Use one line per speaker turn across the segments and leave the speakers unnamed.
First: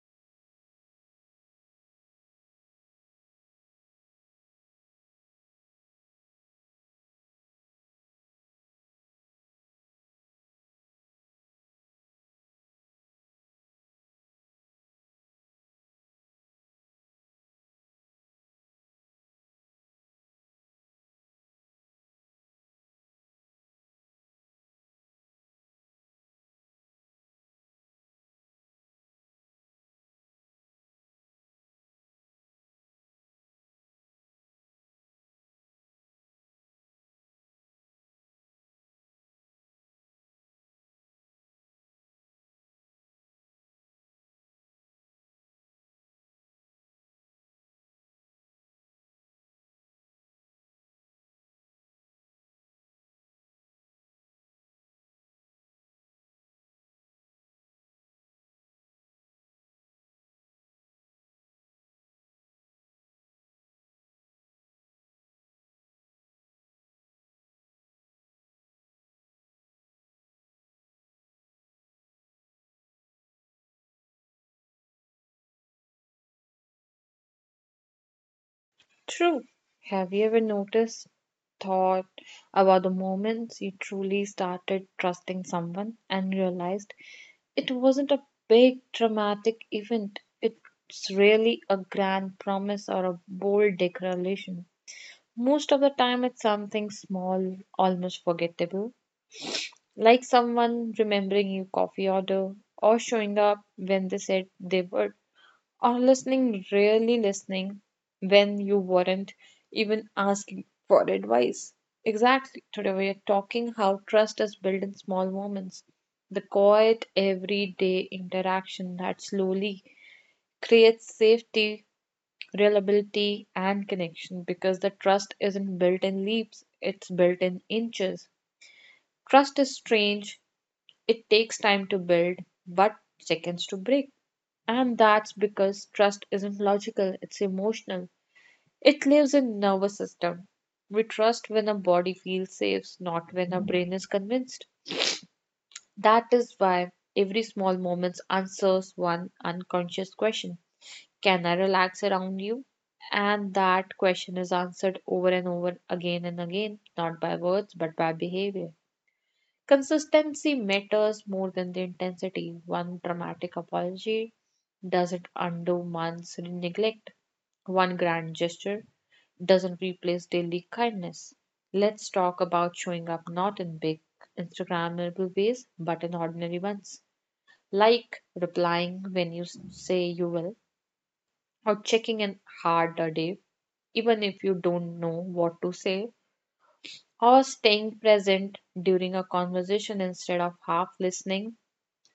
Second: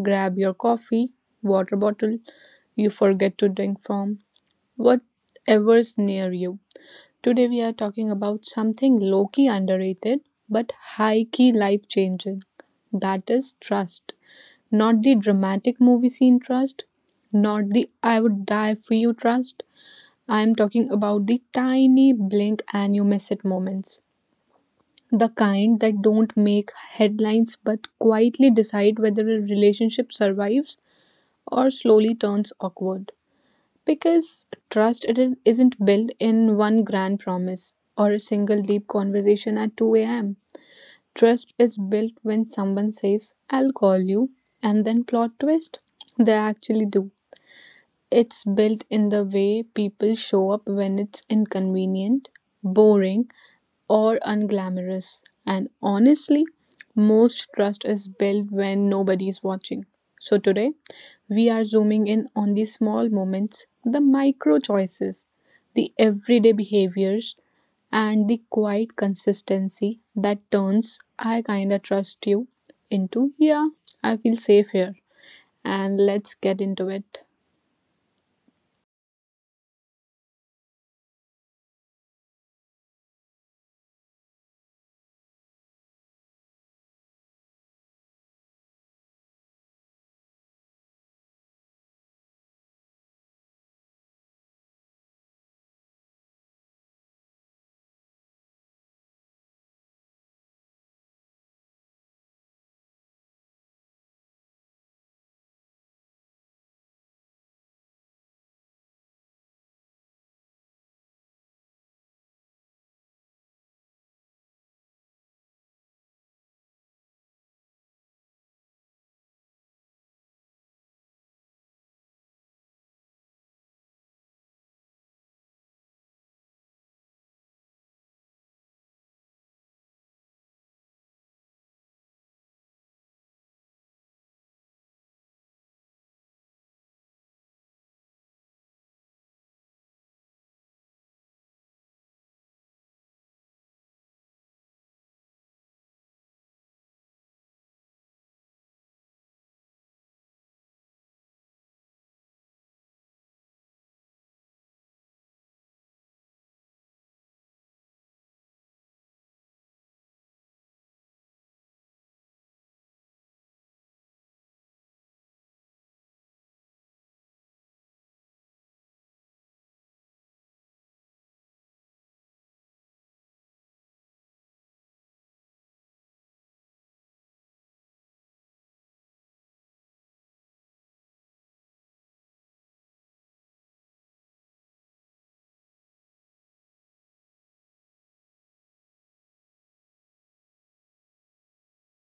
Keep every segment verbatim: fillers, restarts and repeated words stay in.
Grab your coffee, water bottle you forget to drink from, whatever's near you. Today, we are talking about something low key underrated but high key life changing, that is trust. Not the dramatic movie scene trust, not the I would die for you trust. I am talking about the tiny blink and you miss it moments, the kind that don't make headlines but quietly decide whether a relationship survives or slowly turns awkward. Because trust, it isn't built in one grand promise or a single deep conversation at two a m. Trust is built when someone says, I'll call you, and then plot twist. They actually do. It's built in the way people show up when it's inconvenient, boring, or unglamorous. And honestly, most trust is built when nobody is watching. So today, we are zooming in on the small moments, the micro choices, the everyday behaviors, and the quiet consistency that turns I kinda trust you into yeah, I feel safe here. And let's get into it.
True. Have you ever noticed, thought about the moments you truly started trusting someone and realized it wasn't a big dramatic event? It's really a grand promise or a bold declaration. Most of the time, it's something small, almost forgettable, like someone remembering your coffee order or showing up when they said they would or listening, really listening, when you weren't even asking for advice. Exactly. Today we are talking how trust is built in small moments, the quiet, everyday interaction that slowly creates safety, reliability, and connection because the trust isn't built in leaps, it's built in inches. Trust is strange, it takes time to build, but seconds to break. And that's because trust isn't logical, it's emotional. It lives in nervous system. We trust when our body feels safe, not when our brain is convinced. That is why every small moment answers one unconscious question. Can I relax around you? And that question is answered over and over again and again, not by words but by behavior. Consistency matters more than the intensity. One dramatic apology doesn't undo months' neglect. One grand gesture doesn't replace daily kindness. Let's talk about showing up not in big Instagrammable ways, but in ordinary ones, like replying when you s- say you will, or checking in hard a day, even if you don't know what to say, or staying present during a conversation instead of half listening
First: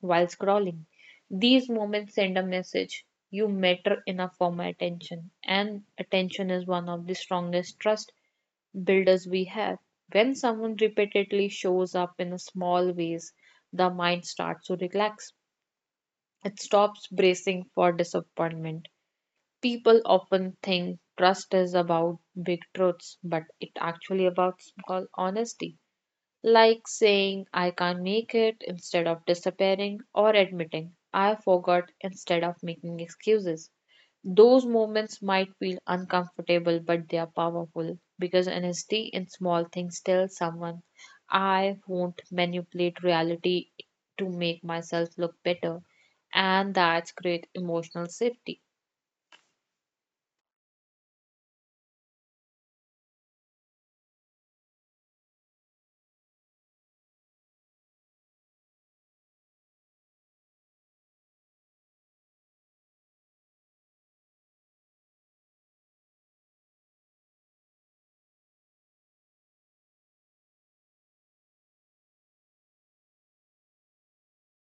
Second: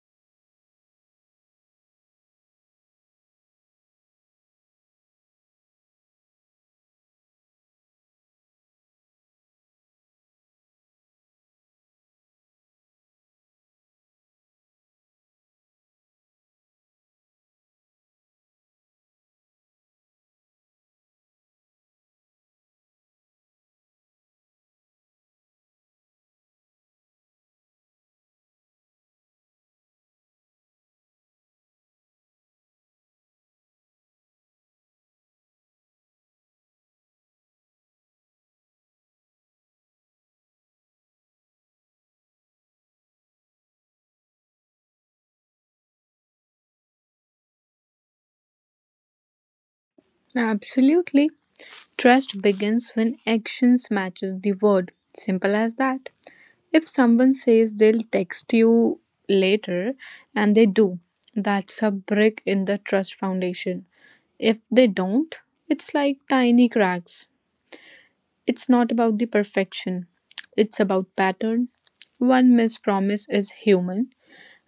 while scrolling. These moments send a message you matter enough for my attention, and attention is one of the strongest trust builders we have. When someone repeatedly shows up in small ways, the mind starts to relax. It stops bracing for disappointment. People often think trust is about big truths, but it actually about small honesty like saying I can't make it instead of disappearing or admitting I forgot instead of making excuses. Those moments might feel uncomfortable, but they are powerful because honesty in small things tells someone I won't manipulate reality to make myself look better, and that's great emotional safety.
Absolutely. Trust begins when actions matches the word. Simple as that. If someone says they'll text you later and they do, that's a brick in the trust foundation. If they don't, it's like tiny cracks. It's not about the perfection, it's about pattern. One missed promise is human,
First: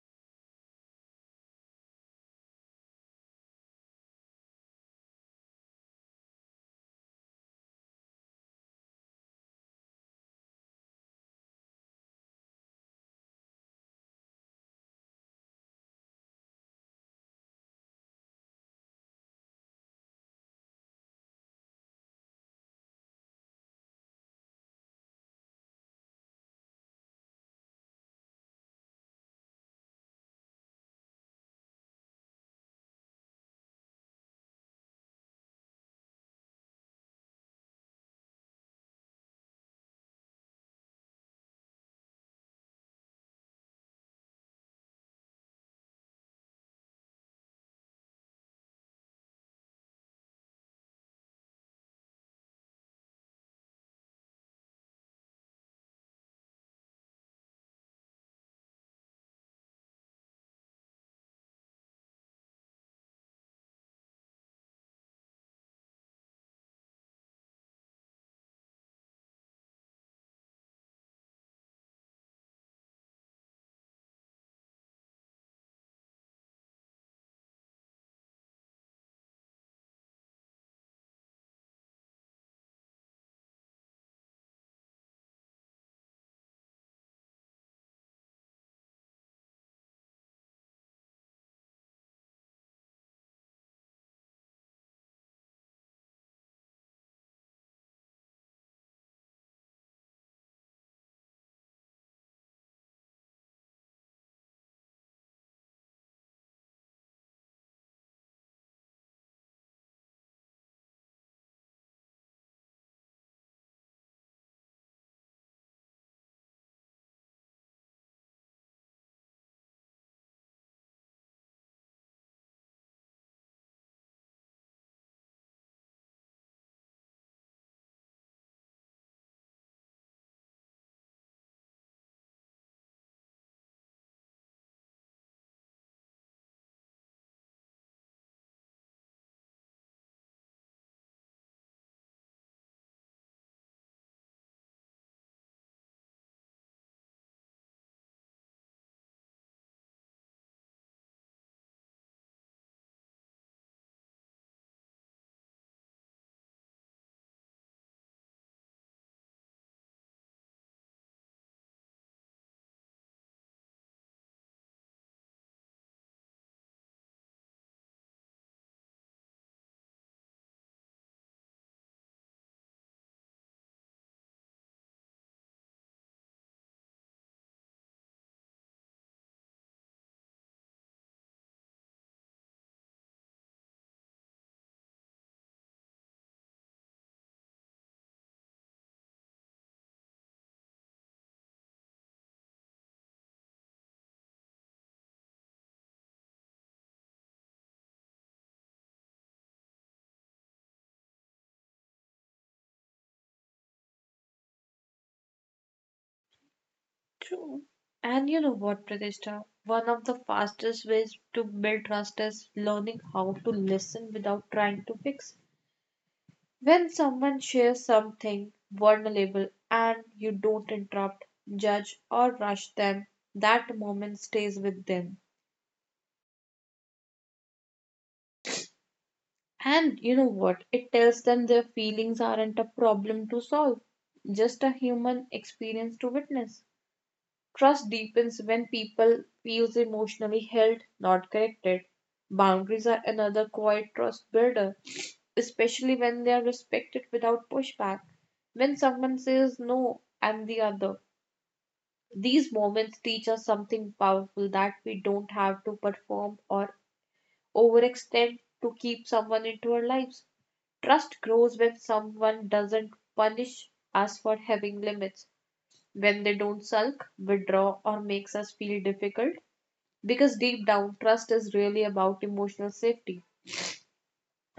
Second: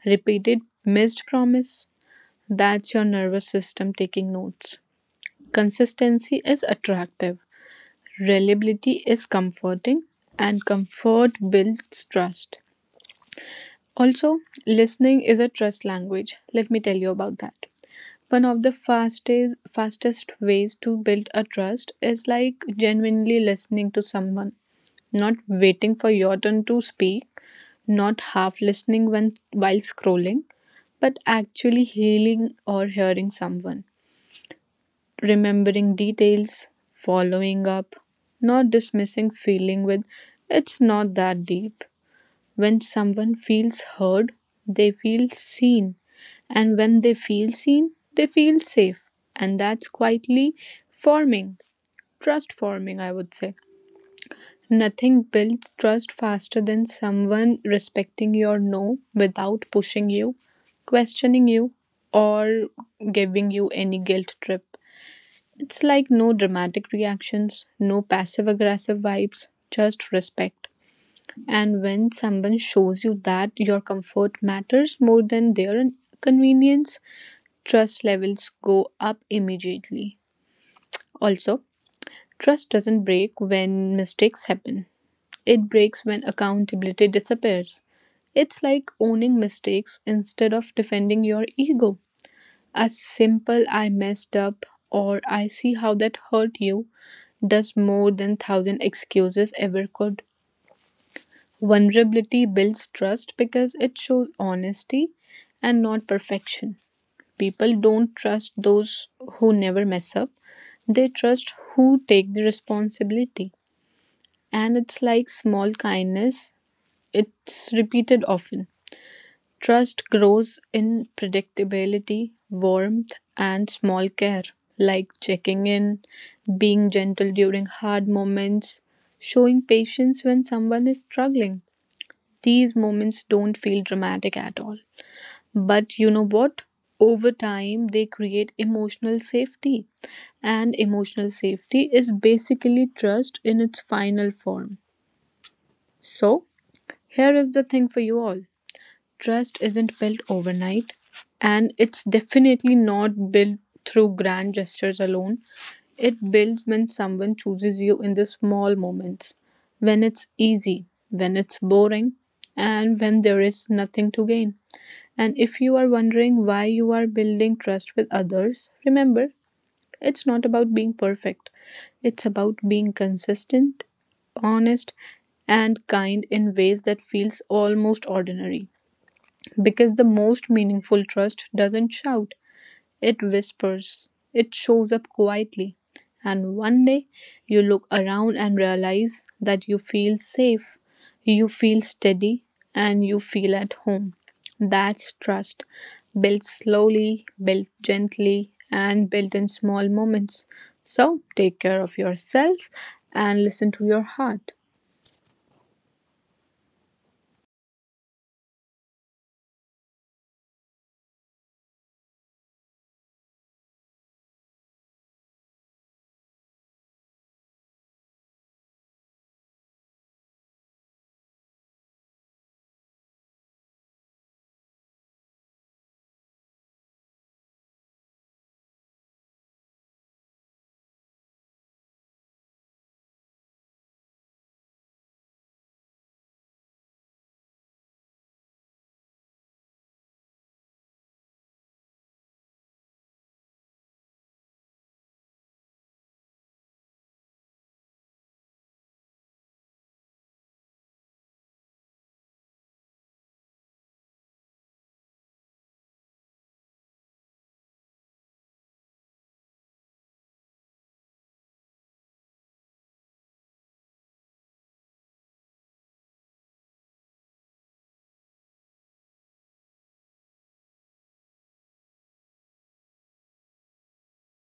repeated missed promise, that's your nervous system taking notes. Consistency is attractive, reliability is comforting, and comfort builds trust. Also, listening is a trust language. Let me tell you about that. One of the fastest fastest ways to build a trust is like genuinely listening to someone, not waiting for your turn to speak, not half listening when while scrolling, but actually healing or hearing someone, remembering details, following up, not dismissing feeling with it's not that deep. When someone feels heard, they feel seen. And when they feel seen, they feel safe. And that's quietly forming, trust forming, I would say. Nothing builds trust faster than someone respecting your no without pushing you, questioning you, or giving you any guilt trip. It's like no dramatic reactions, no passive aggressive vibes, just respect. And when someone shows you that your comfort matters more than their convenience, trust levels go up immediately. Also, trust doesn't break when mistakes happen, it breaks when accountability disappears. It's like owning mistakes instead of defending your ego. A simple I messed up or I see how that hurt you does more than thousand excuses ever could. Vulnerability builds trust because it shows honesty and not perfection. People don't trust those who never mess up. They trust who take the responsibility. And it's like small kindness, it's repeated often. Trust grows in predictability, warmth, and small care, like checking in, being gentle during hard moments, showing patience when someone is struggling. These moments don't feel dramatic at all. But you know what? Over time, they create emotional safety. And emotional safety is basically trust in its final form. So, here is the thing for you all, trust isn't built overnight, and it's definitely not built through grand gestures alone. It builds when someone chooses you in the small moments, when it's easy, when it's boring, and when there is nothing to gain. And if you are wondering why you are building trust with others, remember it's not about being perfect, it's about being consistent, honest, and kind in ways that feels almost ordinary, because the most meaningful trust doesn't shout, it whispers, it shows up quietly, and one day you look around and realize that you feel safe, you feel steady, and you feel at home. That's trust, built slowly, built gently, and built in small moments. So take care of yourself and listen to your heart.
True. And you know what, Pratishta? One of the fastest ways to build trust is learning how to listen without trying to fix. When someone shares something vulnerable and you don't interrupt, judge, or rush them, that moment stays with them. And you know what? It tells them their feelings aren't a problem to solve, just a human experience to witness. Trust deepens when people feels emotionally held, not corrected. Boundaries are another quiet trust builder, especially when they are respected without pushback. When someone says no, I'm the other. These moments teach us something powerful that we don't have to perform or overextend to keep someone into our lives. Trust grows when someone doesn't punish us for having limits, when they don't sulk, withdraw, or makes us feel difficult because deep down, trust is really about emotional safety,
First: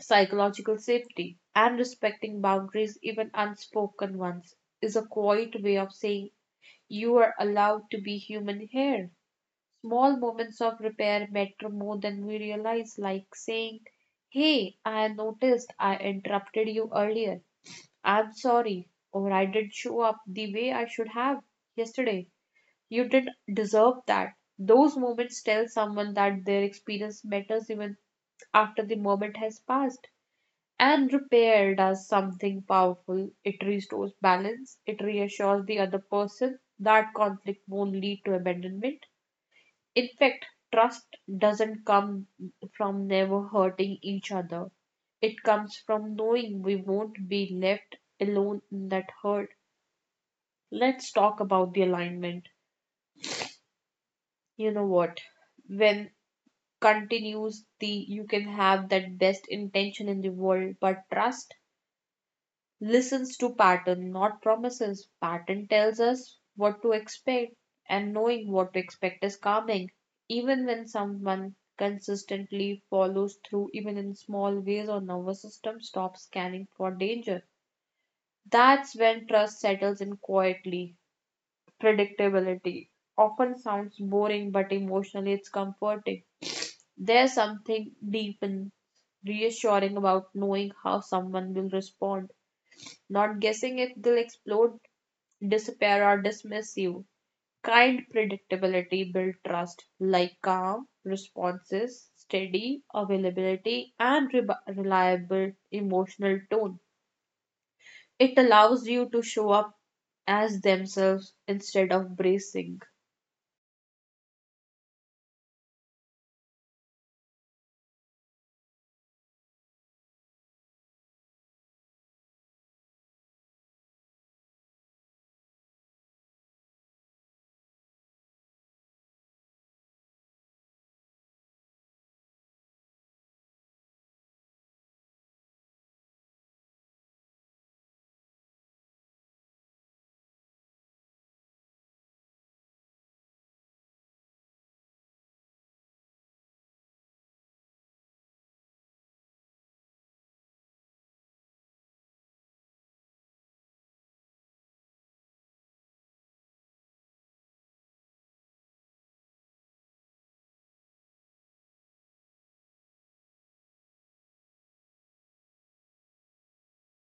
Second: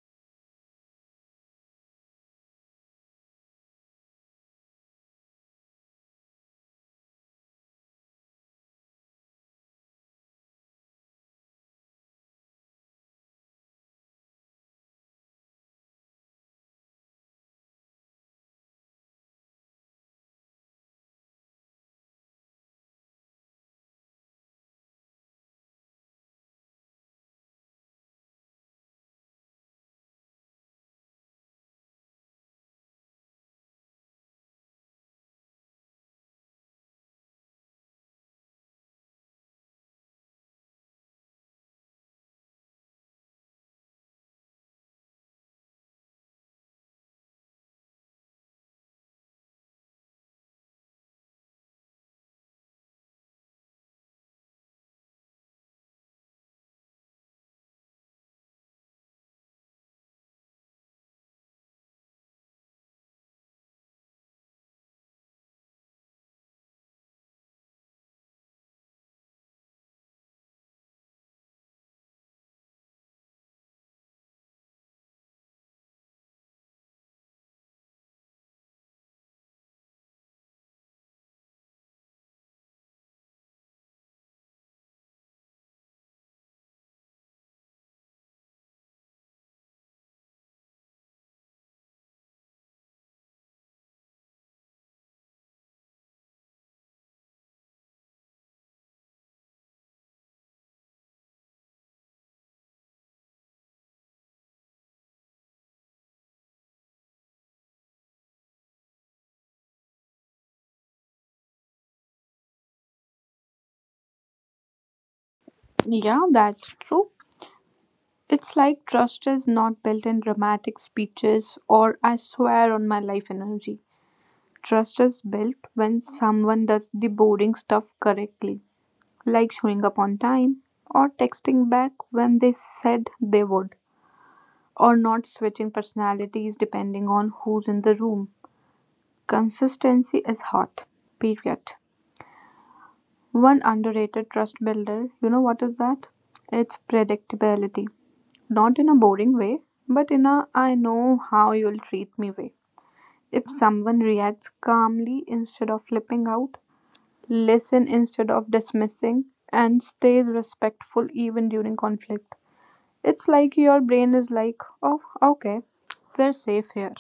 psychological safety, and respecting boundaries, even unspoken ones, is a quiet way of saying you are allowed to be human here. Small moments of repair matter more than we realize, like saying, Hey, I noticed I interrupted you earlier. I'm sorry, or I did not show up the way I should have yesterday. You did deserve that. Those moments tell someone that their experience matters even after the moment has passed. And repair does something powerful. It restores balance, it reassures the other person that conflict won't lead to abandonment. In fact, trust doesn't come from never hurting each other, it comes from knowing we won't be left alone in that hurt. Let's talk about the alignment. You know what? When continues the you can have that best intention in the world, but trust listens to pattern, not promises. Pattern tells us what to expect, and knowing what to expect is calming. Even when someone consistently follows through even in small ways, our nervous system stops scanning for danger. That's when trust settles in quietly. Predictability often sounds boring, but emotionally it's comforting. There's something deep and reassuring about knowing how someone will respond, not guessing if they'll explode, disappear, or dismiss you. Kind predictability builds trust, like calm responses, steady availability, and re- reliable emotional tone. It allows you to show up as themselves instead of bracing.
Yeah, that's true. It's like trust is not built in dramatic speeches or I swear on my life energy. Trust is built when someone does the boring stuff correctly, like showing up on time, or texting back when they said they would, or not switching personalities depending on who's in the room. Consistency is hot, period. One underrated trust builder, you know what is that? It's predictability. Not in a boring way, but in a I know how you'll treat me way. If someone reacts calmly instead of flipping out, listen instead of dismissing, and stays respectful even during conflict. It's like your brain is like, oh, okay, we're safe here.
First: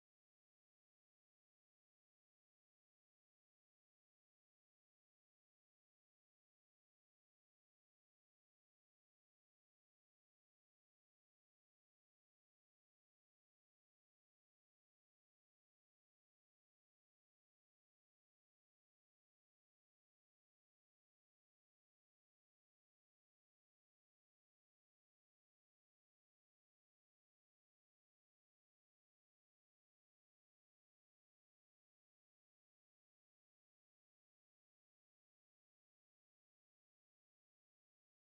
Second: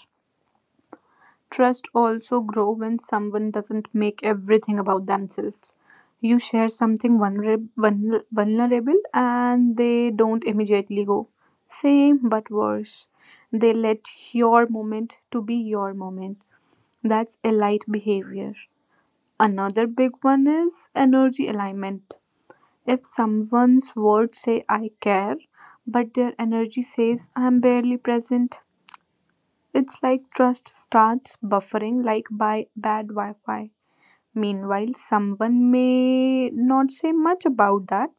Trust also grow when someone doesn't make everything about themselves. You share something vulner vulner- vulnerable and they don't immediately go. Same but worse. They let your moment to be your moment. That's elite behavior. Another big one is energy alignment. If someone's words say "I care" but their energy says "I'm barely present," it's like trust starts buffering like by bad Wi-Fi. Meanwhile, someone may not say much about that,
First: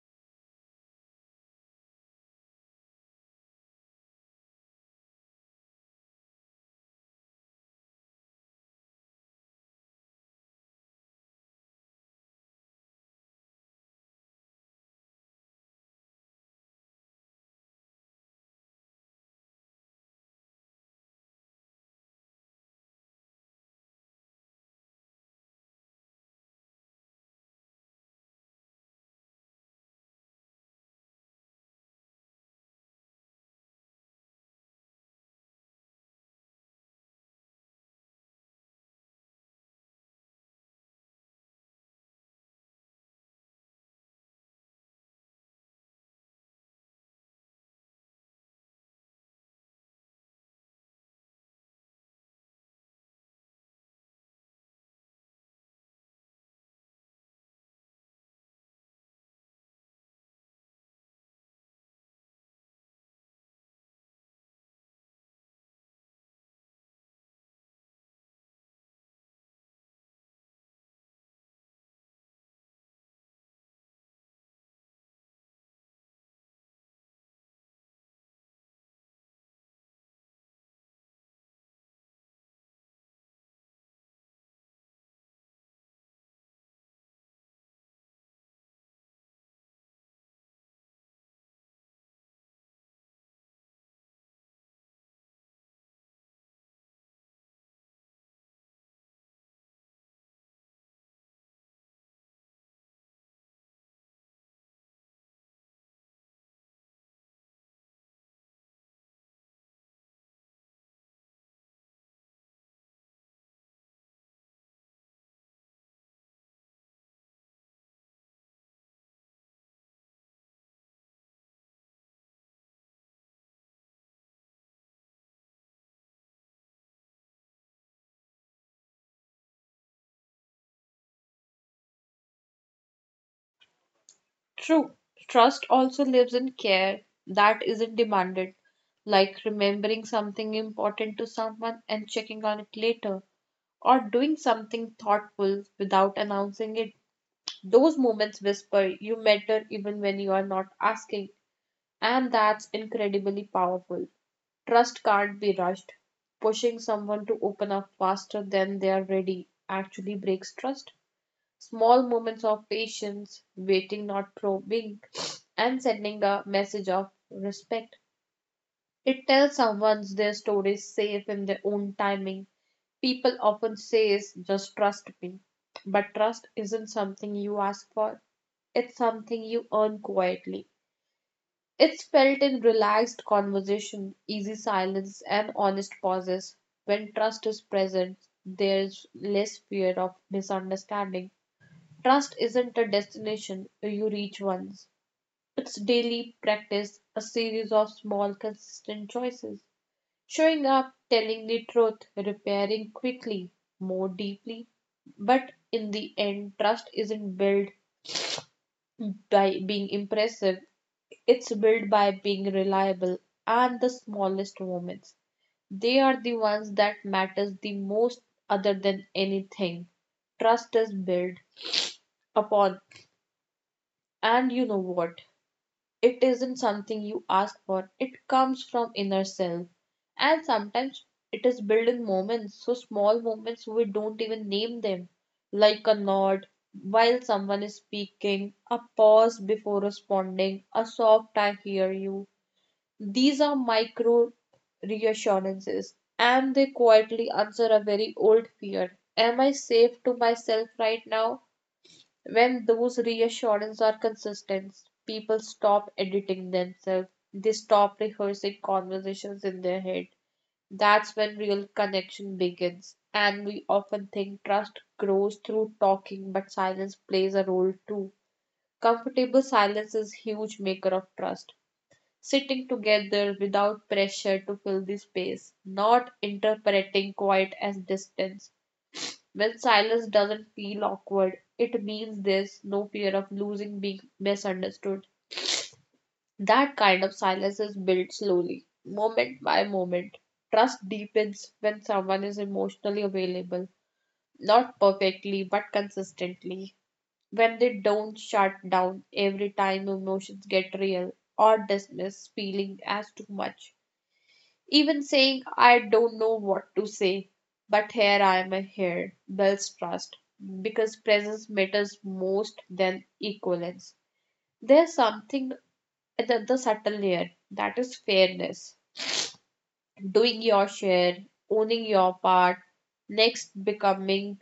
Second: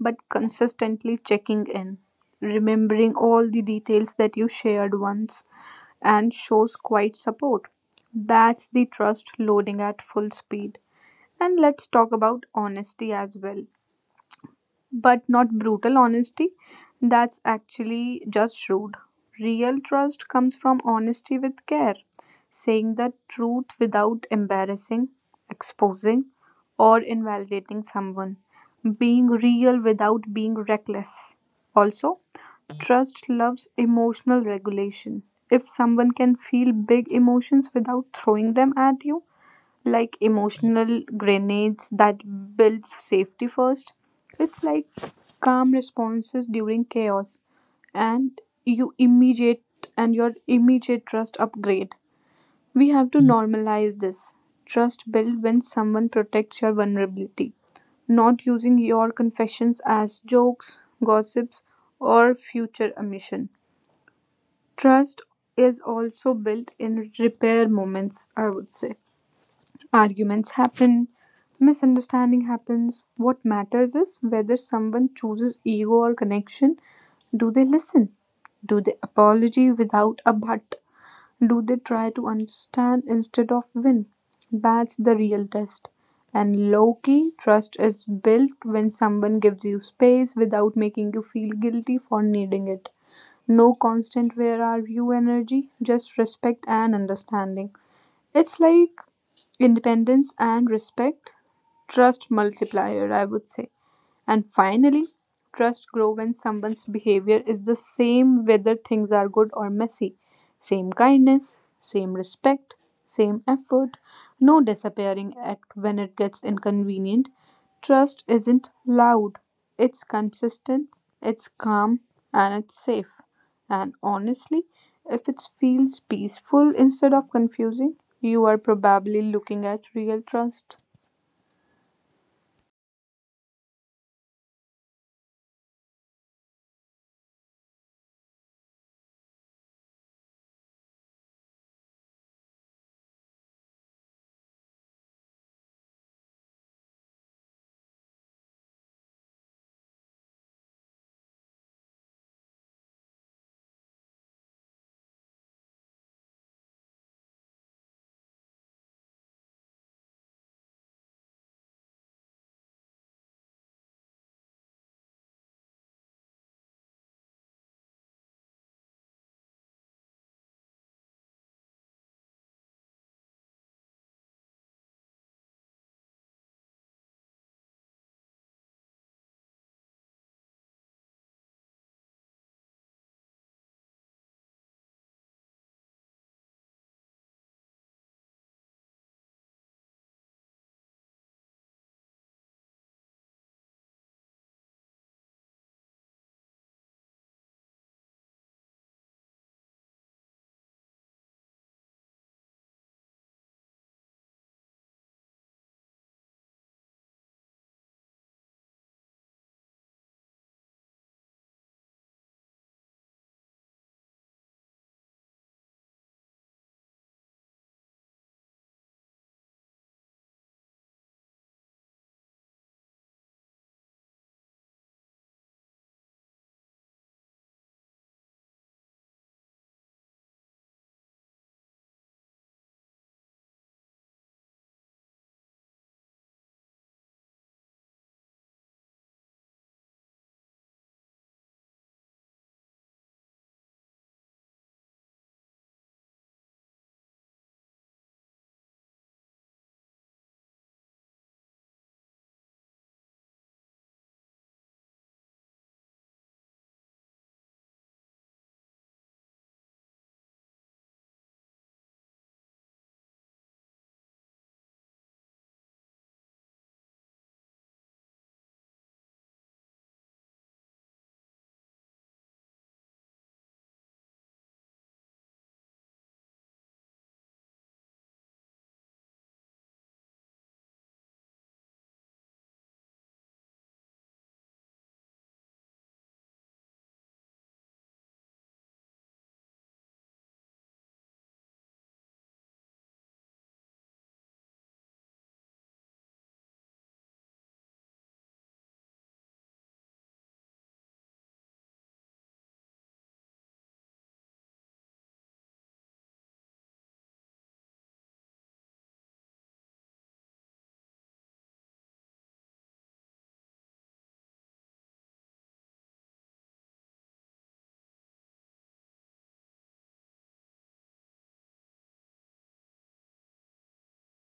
but consistently checking in, remembering all the details that you shared once, and shows quite support. That's the trust loading at full speed. And let's talk about honesty as well, but not brutal honesty. That's actually just rude. Real trust comes from honesty with care, saying the truth without embarrassing, exposing, or invalidating someone, being real without being reckless. Also, trust loves emotional regulation. If someone can feel big emotions without throwing them at you, like emotional grenades, that builds safety first. It's like calm responses during chaos and you immediate and your immediate trust upgrade. We have to normalize this. Trust build when someone protects your vulnerability, not using your confessions as jokes, gossips, or future omission. Trust is also built in repair moments, I would say. Arguments happen, misunderstanding happens. What matters is whether someone chooses ego or connection. Do they listen? Do they apology without a but? Do they try to understand instead of win? That's the real test. And low key, trust is built when someone gives you space without making you feel guilty for needing it. No constant where are you energy, just respect and understanding. It's like independence and respect, trust multiplier, I would say. And finally, trust grows when someone's behavior is the same whether things are good or messy. Same kindness, same respect, same effort, no disappearing act when it gets inconvenient. Trust isn't loud, it's consistent, it's calm, and it's safe. And honestly, if it feels peaceful instead of confusing, you are probably looking at real trust.
True, trust also lives in care that isn't demanded, like remembering something important to someone and checking on it later, or doing something thoughtful without announcing it. Those moments whisper, You matter even when you are not asking, and that's incredibly powerful. Trust can't be rushed. Pushing someone to open up faster than they are ready actually breaks trust. Small moments of patience, waiting, not probing, and sending a message of respect. It tells someone their story is safe in their own timing. People often say, just trust me. But trust isn't something you ask for. It's something you earn quietly. It's felt in relaxed conversation, easy silence, and honest pauses. When trust is present, there's less fear of misunderstanding. Trust isn't a destination you reach once. It's daily practice, a series of small, consistent choices. Showing up, telling the truth, repairing quickly, more deeply. But in the end, trust isn't built by being impressive, it's built by being reliable and the smallest moments. They are the ones that matters the most other than anything. Trust is built upon, and you know what, it isn't something you ask for. It comes from inner self. And sometimes it is built in moments, so small moments we don't even name them, like a nod while someone is speaking, a pause before responding, a soft I hear you. These are micro reassurances and they quietly answer a very old fear. Am I safe to myself right now? When those reassurances are consistent, people stop editing themselves. They stop rehearsing conversations in their head. That's when real connection begins. And we often think trust grows through talking, but silence plays a role too. Comfortable silence is a huge maker of trust. Sitting together without pressure to fill the space, not interpreting quiet as distance. When silence doesn't feel awkward, it means there's no fear of losing, being misunderstood. That kind of silence is built slowly, moment by moment. Trust deepens when someone is emotionally available, not perfectly, but consistently. When they don't shut down every time emotions get real or dismiss feeling as too much, even saying I don't know what to say, but here I am here, builds trust because presence matters most than equivalence. There's something at the, the subtle layer that is fairness, doing your share, owning your part, next becoming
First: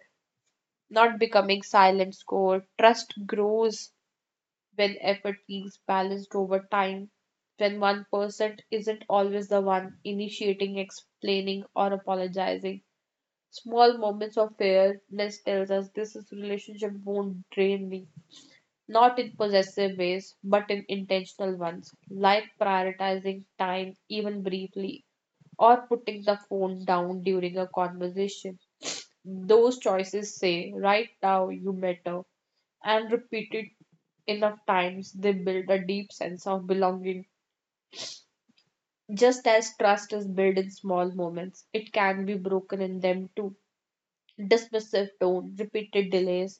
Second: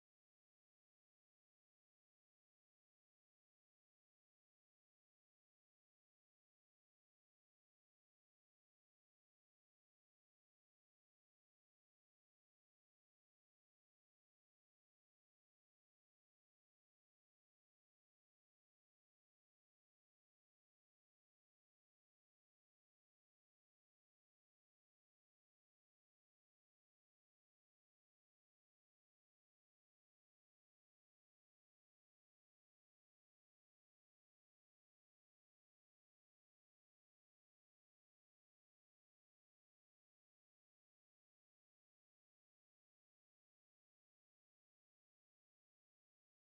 not becoming silent score. Trust grows when effort feels balanced over time when one person isn't always the one initiating, explaining, or apologizing. Small moments of fairness tells us this is relationship won't drain me. Not in possessive ways, but in intentional ones, like prioritizing time even briefly or putting the phone down during a conversation. Those choices say, right now you matter, and repeated enough times, they build a deep sense of belonging. Just as trust is built in small moments, it can be broken in them too. Dismissive tone, repeated delays,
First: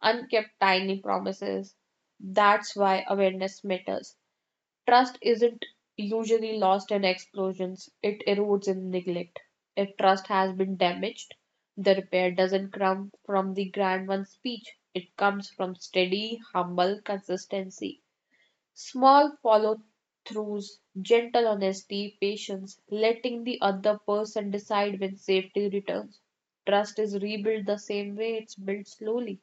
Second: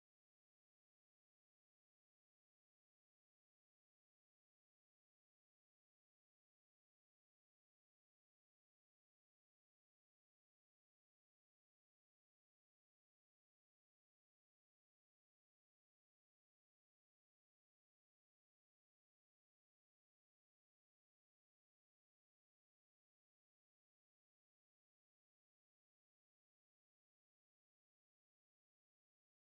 unkept tiny promises. That's why awareness matters. Trust isn't usually lost in explosions, it erodes in neglect. If trust has been damaged, the repair doesn't come from the grand one's speech, it comes from steady, humble consistency. Small follow throughs, gentle honesty, patience, letting the other person decide when safety returns. Trust is rebuilt the same way it's built slowly.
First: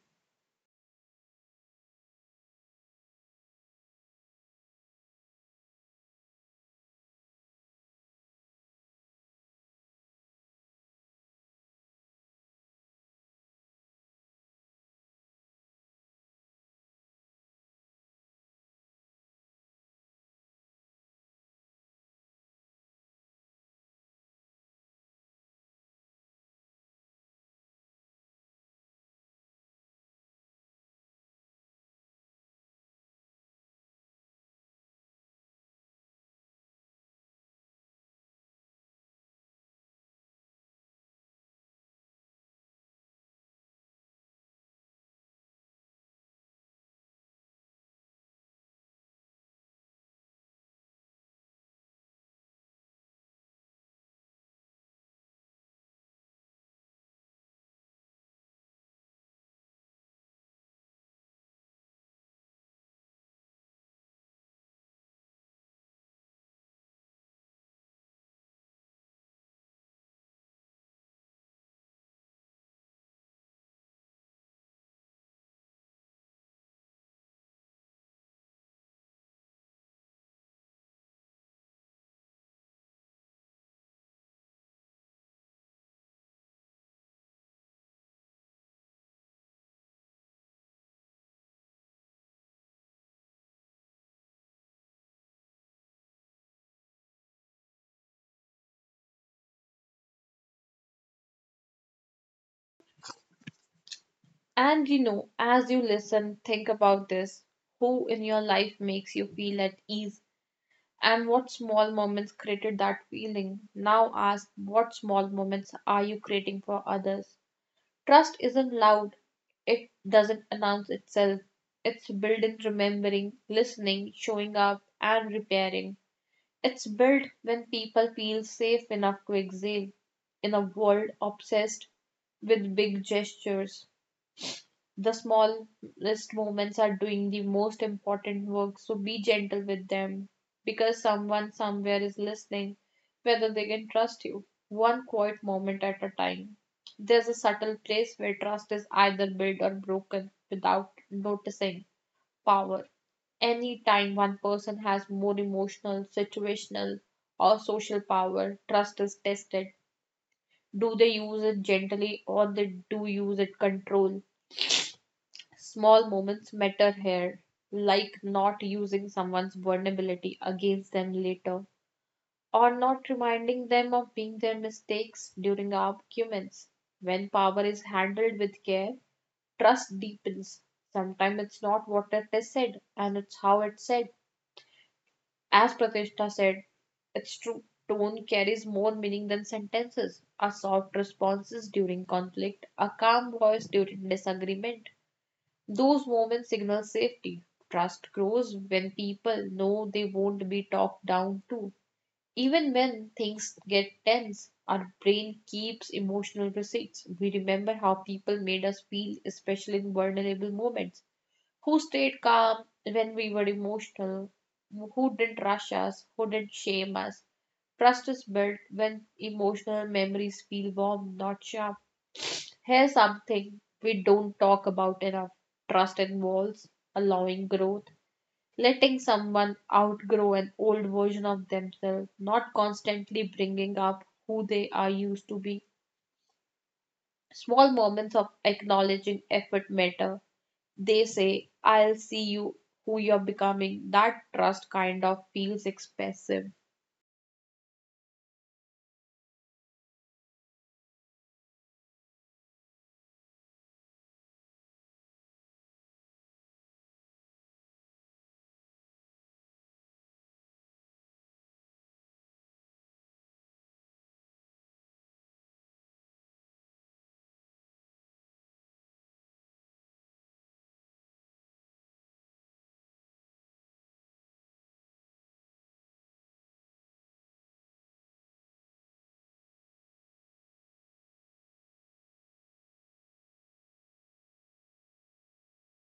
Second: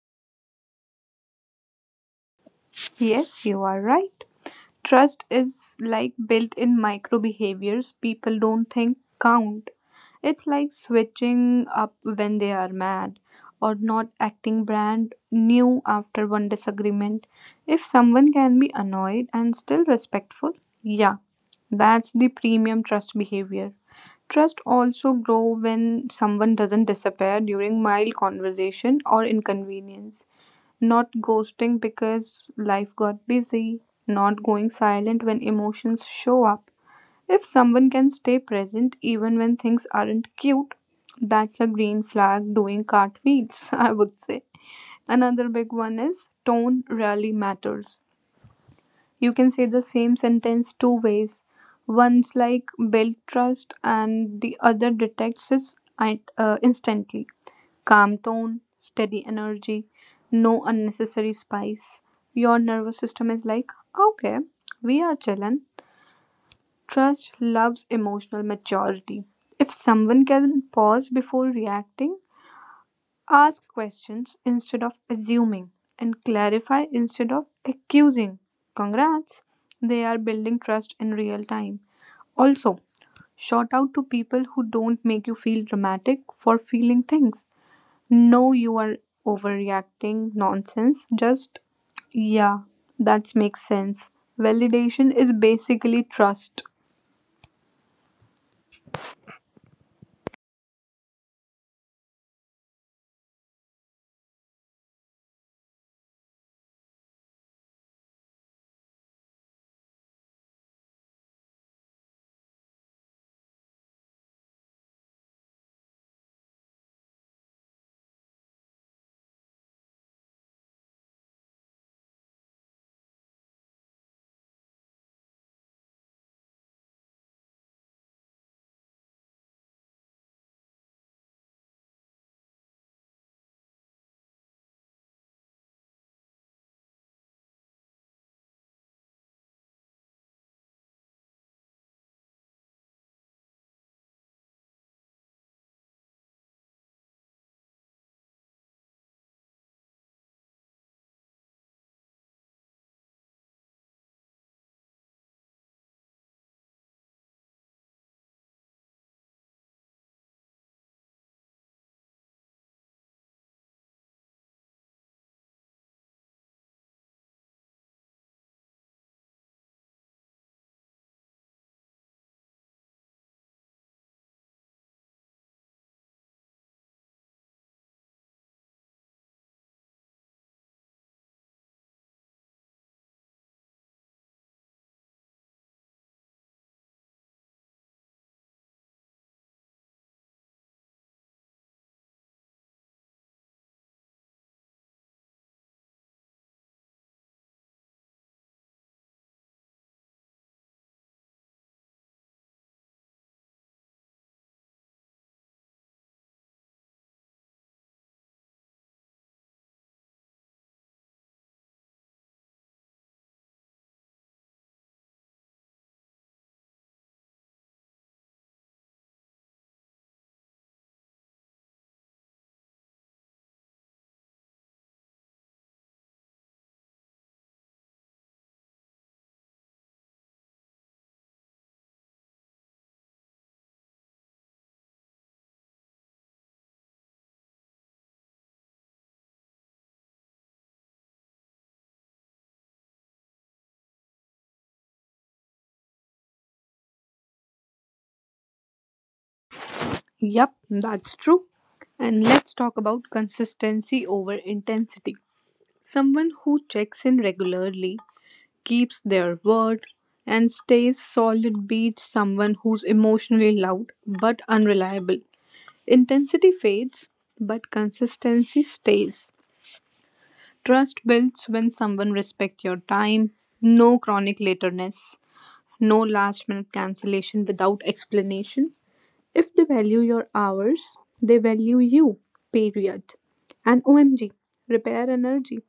Yes, you are right. Trust is like built in micro behaviors people don't think count. It's like switching up when they are mad or not acting brand new after one disagreement. If someone can be annoyed and still respectful, yeah, that's the premium trust behavior. Trust also grow when someone doesn't disappear during mild conversation or inconvenience, not ghosting because life got busy, not going silent when emotions show up. If someone can stay present even when things aren't cute, that's a green flag doing cartwheels, I would say. Another big one is tone really matters. You can say the same sentence two ways. One's like build trust, and the other detects it uh, instantly. Calm tone, steady energy, no unnecessary spice. Your nervous system is like, okay, we are chillin'. Trust loves emotional maturity. If someone can pause before reacting, ask questions instead of assuming, and clarify instead of accusing. Congrats! They are building trust in real time. Also, shout out to people who don't make you feel dramatic for feeling things. No, you are overreacting nonsense. Just, yeah, that makes sense. Validation is basically trust.
And you know, as you listen, think about this: who in your life makes you feel at ease, and what small moments created that feeling. Now ask what small moments are you creating for others? Trust isn't loud, it doesn't announce itself. It's built in remembering, listening, showing up, and repairing. It's built when people feel safe enough to exhale. In a world obsessed with big gestures, the smallest moments are doing the most important work, so be gentle with them, because someone somewhere is listening whether they can trust you one quiet moment at a time. There's a subtle place where trust is either built or broken without noticing. Power. Any time one person has more emotional, situational, or social power, trust is tested. Do they use it gently, or they do use it control? Small moments matter here, like not using someone's vulnerability against them later, or not reminding them of being their mistakes during arguments. When power is handled with care, trust deepens. Sometimes it's not what it is said, and it's how it's said. As Pratishta said, it's true. Tone carries more meaning than sentences. A soft responses during conflict, a calm voice during disagreement, those moments signal safety. Trust grows when people know they won't be talked down to. Even when things get tense, our brain keeps emotional receipts. We remember how people made us feel, especially in vulnerable moments. Who stayed calm when we were emotional? Who didn't rush us? Who didn't shame us? Trust is built when emotional memories feel warm, not sharp. Here's something we don't talk about enough: trust involves allowing growth, letting someone outgrow an old version of themselves, not constantly bringing up who they are used to be. Small moments of acknowledging effort matter. They say, I'll see you who you're becoming. That trust kind of feels expressive.
Yep, that's true. And let's talk about consistency over intensity. Someone who checks in regularly, keeps their word, and stays solid beats someone who's emotionally loud but unreliable. Intensity fades, but consistency stays. Trust builds when someone respects your time, no chronic lateness, no last minute cancellation without explanation. If they value your hours, they value you, period. And O M G, repair energy.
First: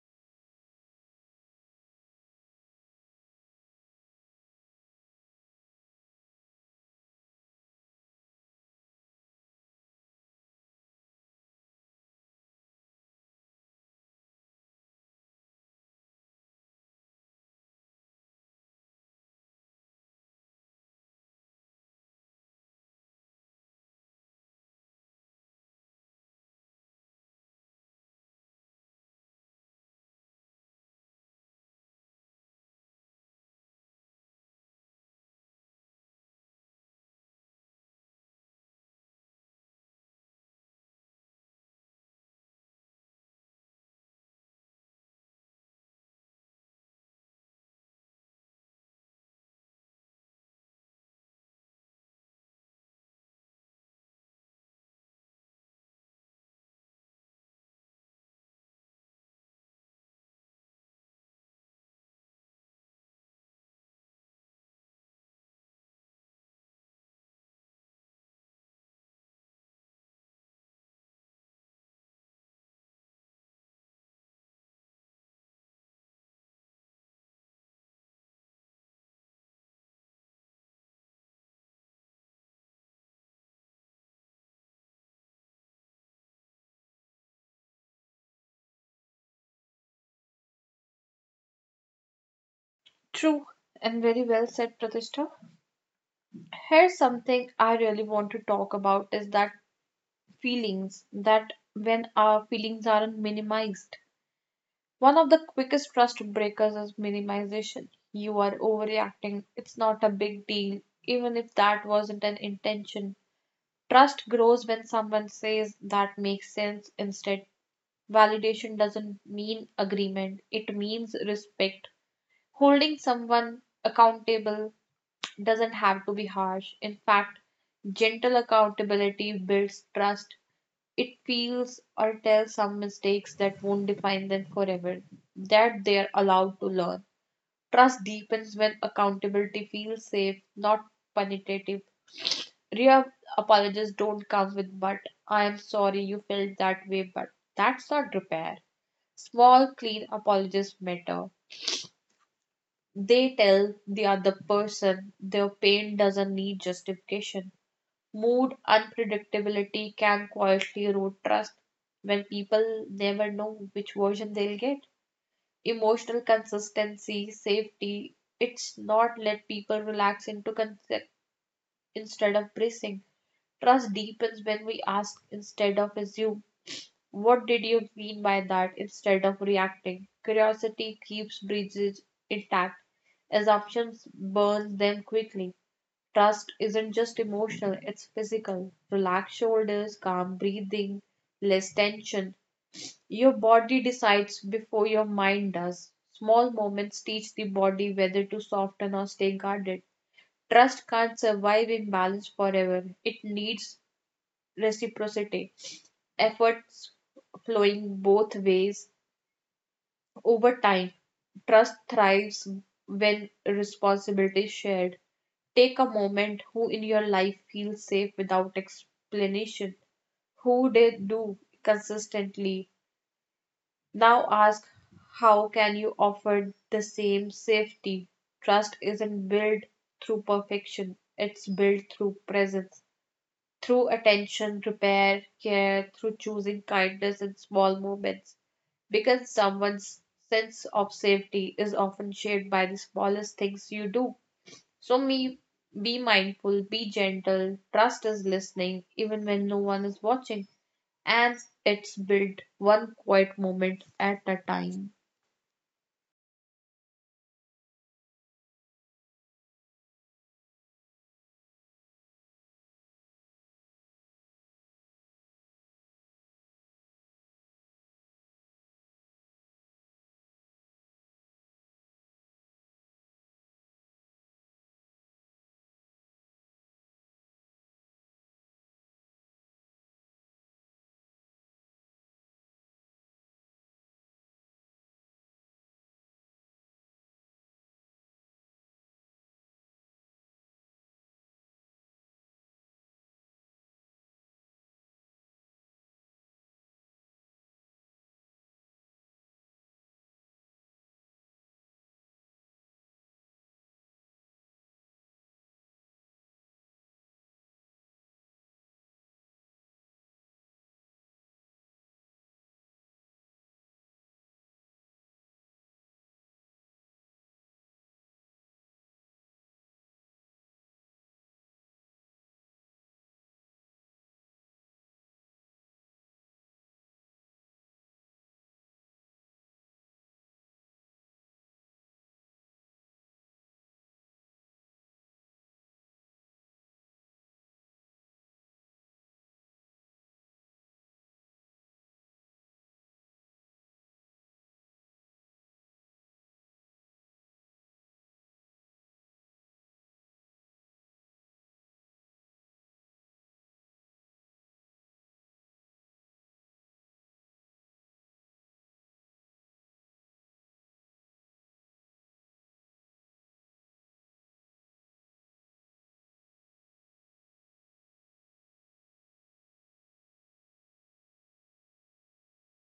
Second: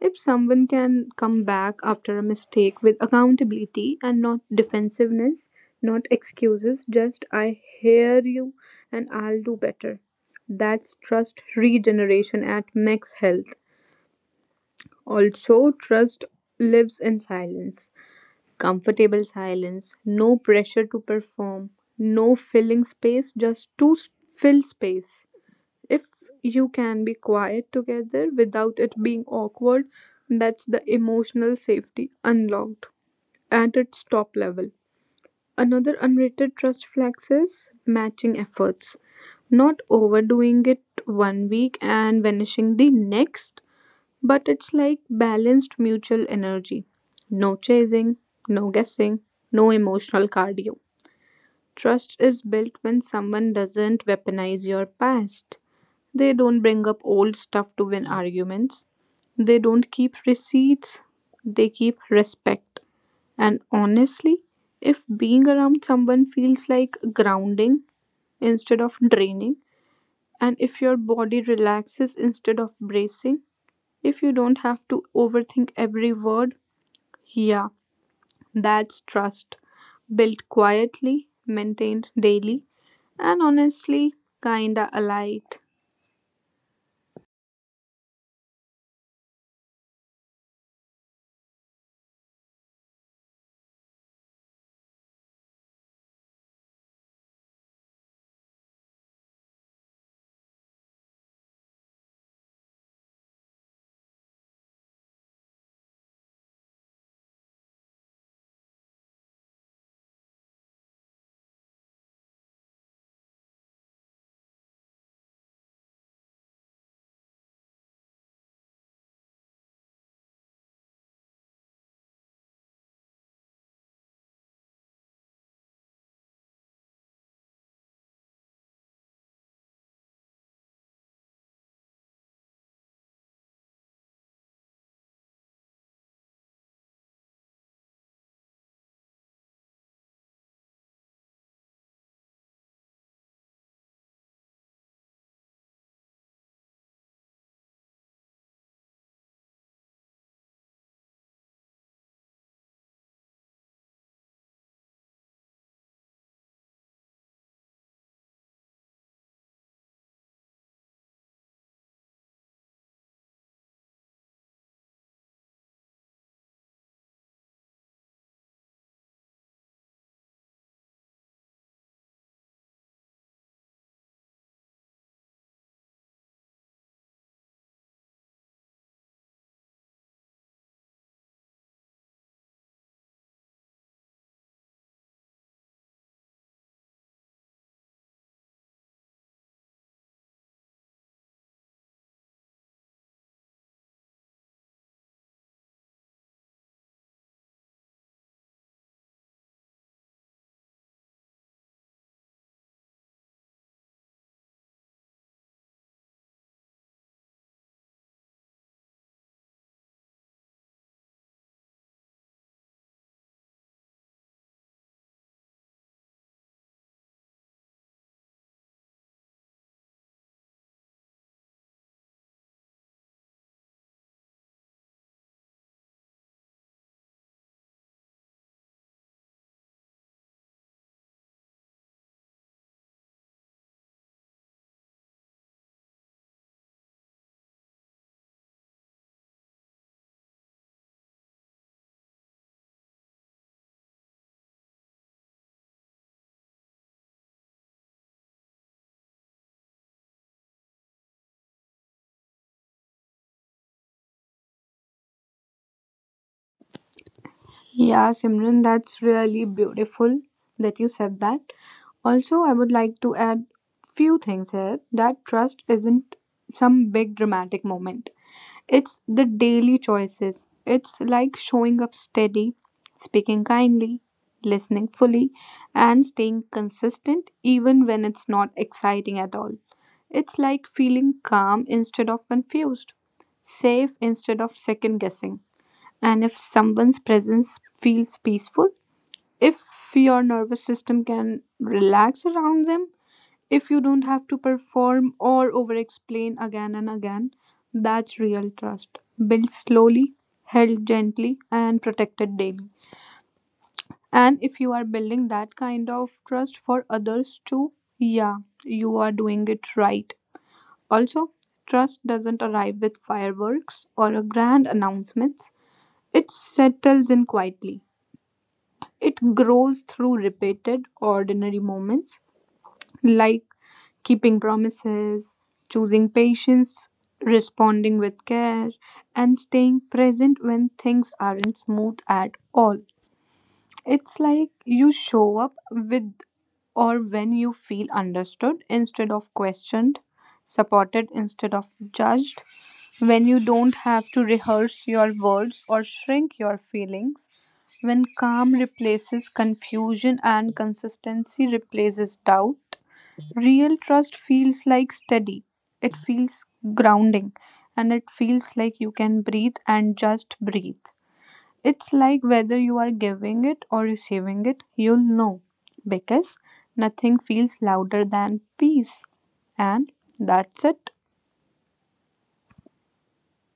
If someone can come back after a mistake with accountability and not defensiveness, not excuses, just I hear you and I'll do better. That's trust regeneration at max health. Also, trust lives in silence, comfortable silence, no pressure to perform, no filling space, just to s- fill space. If you can be quiet together without it being awkward, that's the emotional safety unlocked at its top level. Another unrated trust flex is matching efforts, not overdoing it one week and vanishing the next, but it's like balanced mutual energy. No chasing, no guessing, no emotional cardio. Trust is built when someone doesn't weaponize your past. They don't bring up old stuff to win arguments. They don't keep receipts. They keep respect. And honestly, if being around someone feels like grounding instead of draining, and if your body relaxes instead of bracing, if you don't have to overthink every word, yeah, that's trust. Built quietly, maintained daily, and honestly, kinda alight.
True and very well said, Pratishtha. Here's something I really want to talk about is that feelings that when our feelings are minimized. One of the quickest trust breakers is minimization. You are overreacting. It's not a big deal, even if that wasn't an intention. Trust grows when someone says that makes sense instead. Validation doesn't mean agreement, it means respect. Holding someone accountable doesn't have to be harsh. In fact, gentle accountability builds trust. It feels or tells some mistakes that won't define them forever, that they are allowed to learn. Trust deepens when accountability feels safe, not punitive. Real apologies don't come with but I am sorry you felt that way, but that's not repair. Small, clean apologies matter. They tell the other person their pain doesn't need justification. Mood unpredictability can quietly erode trust when people never know which version they'll get. Emotional consistency, safety, it's not let people relax into concept instead of bracing. Trust deepens when we ask instead of assume. What did you mean by that instead of reacting? Curiosity keeps bridges intact. Assumptions burn them quickly. Trust isn't just emotional, it's physical. Relaxed shoulders, calm breathing, less tension. Your body decides before your mind does. Small moments teach the body whether to soften or stay guarded. Trust can't survive in balance forever. It needs reciprocity, efforts flowing both ways over time. Trust thrives when responsibility is shared. Take a moment who in your life feels safe without explanation, who they do consistently. Now ask how can you offer the same safety? Trust isn't built through perfection, it's built through presence, through attention, repair, care, through choosing kindness in small moments. Because someone's sense of safety is often shaped by the smallest things you do, so me be mindful, be gentle, trust is listening even when no one is watching, and it's built one quiet moment at a time.
Yeah, Simran, that's really beautiful that you said that. Also, I would like to add few things here, that trust isn't some big dramatic moment. It's the daily choices. It's like showing up steady, speaking kindly, listening fully, and staying consistent even when it's not exciting at all. It's like feeling calm instead of confused, safe instead of second guessing. And if someone's presence feels peaceful, if your nervous system can relax around them, if you don't have to perform or over explain again and again, that's real trust. Built slowly, held gently, and protected daily. And if you are building that kind of trust for others too, yeah, you are doing it right. Also, trust doesn't arrive with fireworks or a grand announcements. It settles in quietly. It grows through repeated ordinary moments, like keeping promises, choosing patience, responding with care, and staying present when things aren't smooth at all. It's like you show up with, or when you feel understood instead of questioned, supported instead of judged, when you don't have to rehearse your words or shrink your feelings, when calm replaces confusion and consistency replaces doubt. Real trust feels like steady, it feels grounding, and it feels like you can breathe and just breathe. It's like whether you are giving it or receiving it, you'll know, because nothing feels louder than peace. And that's it.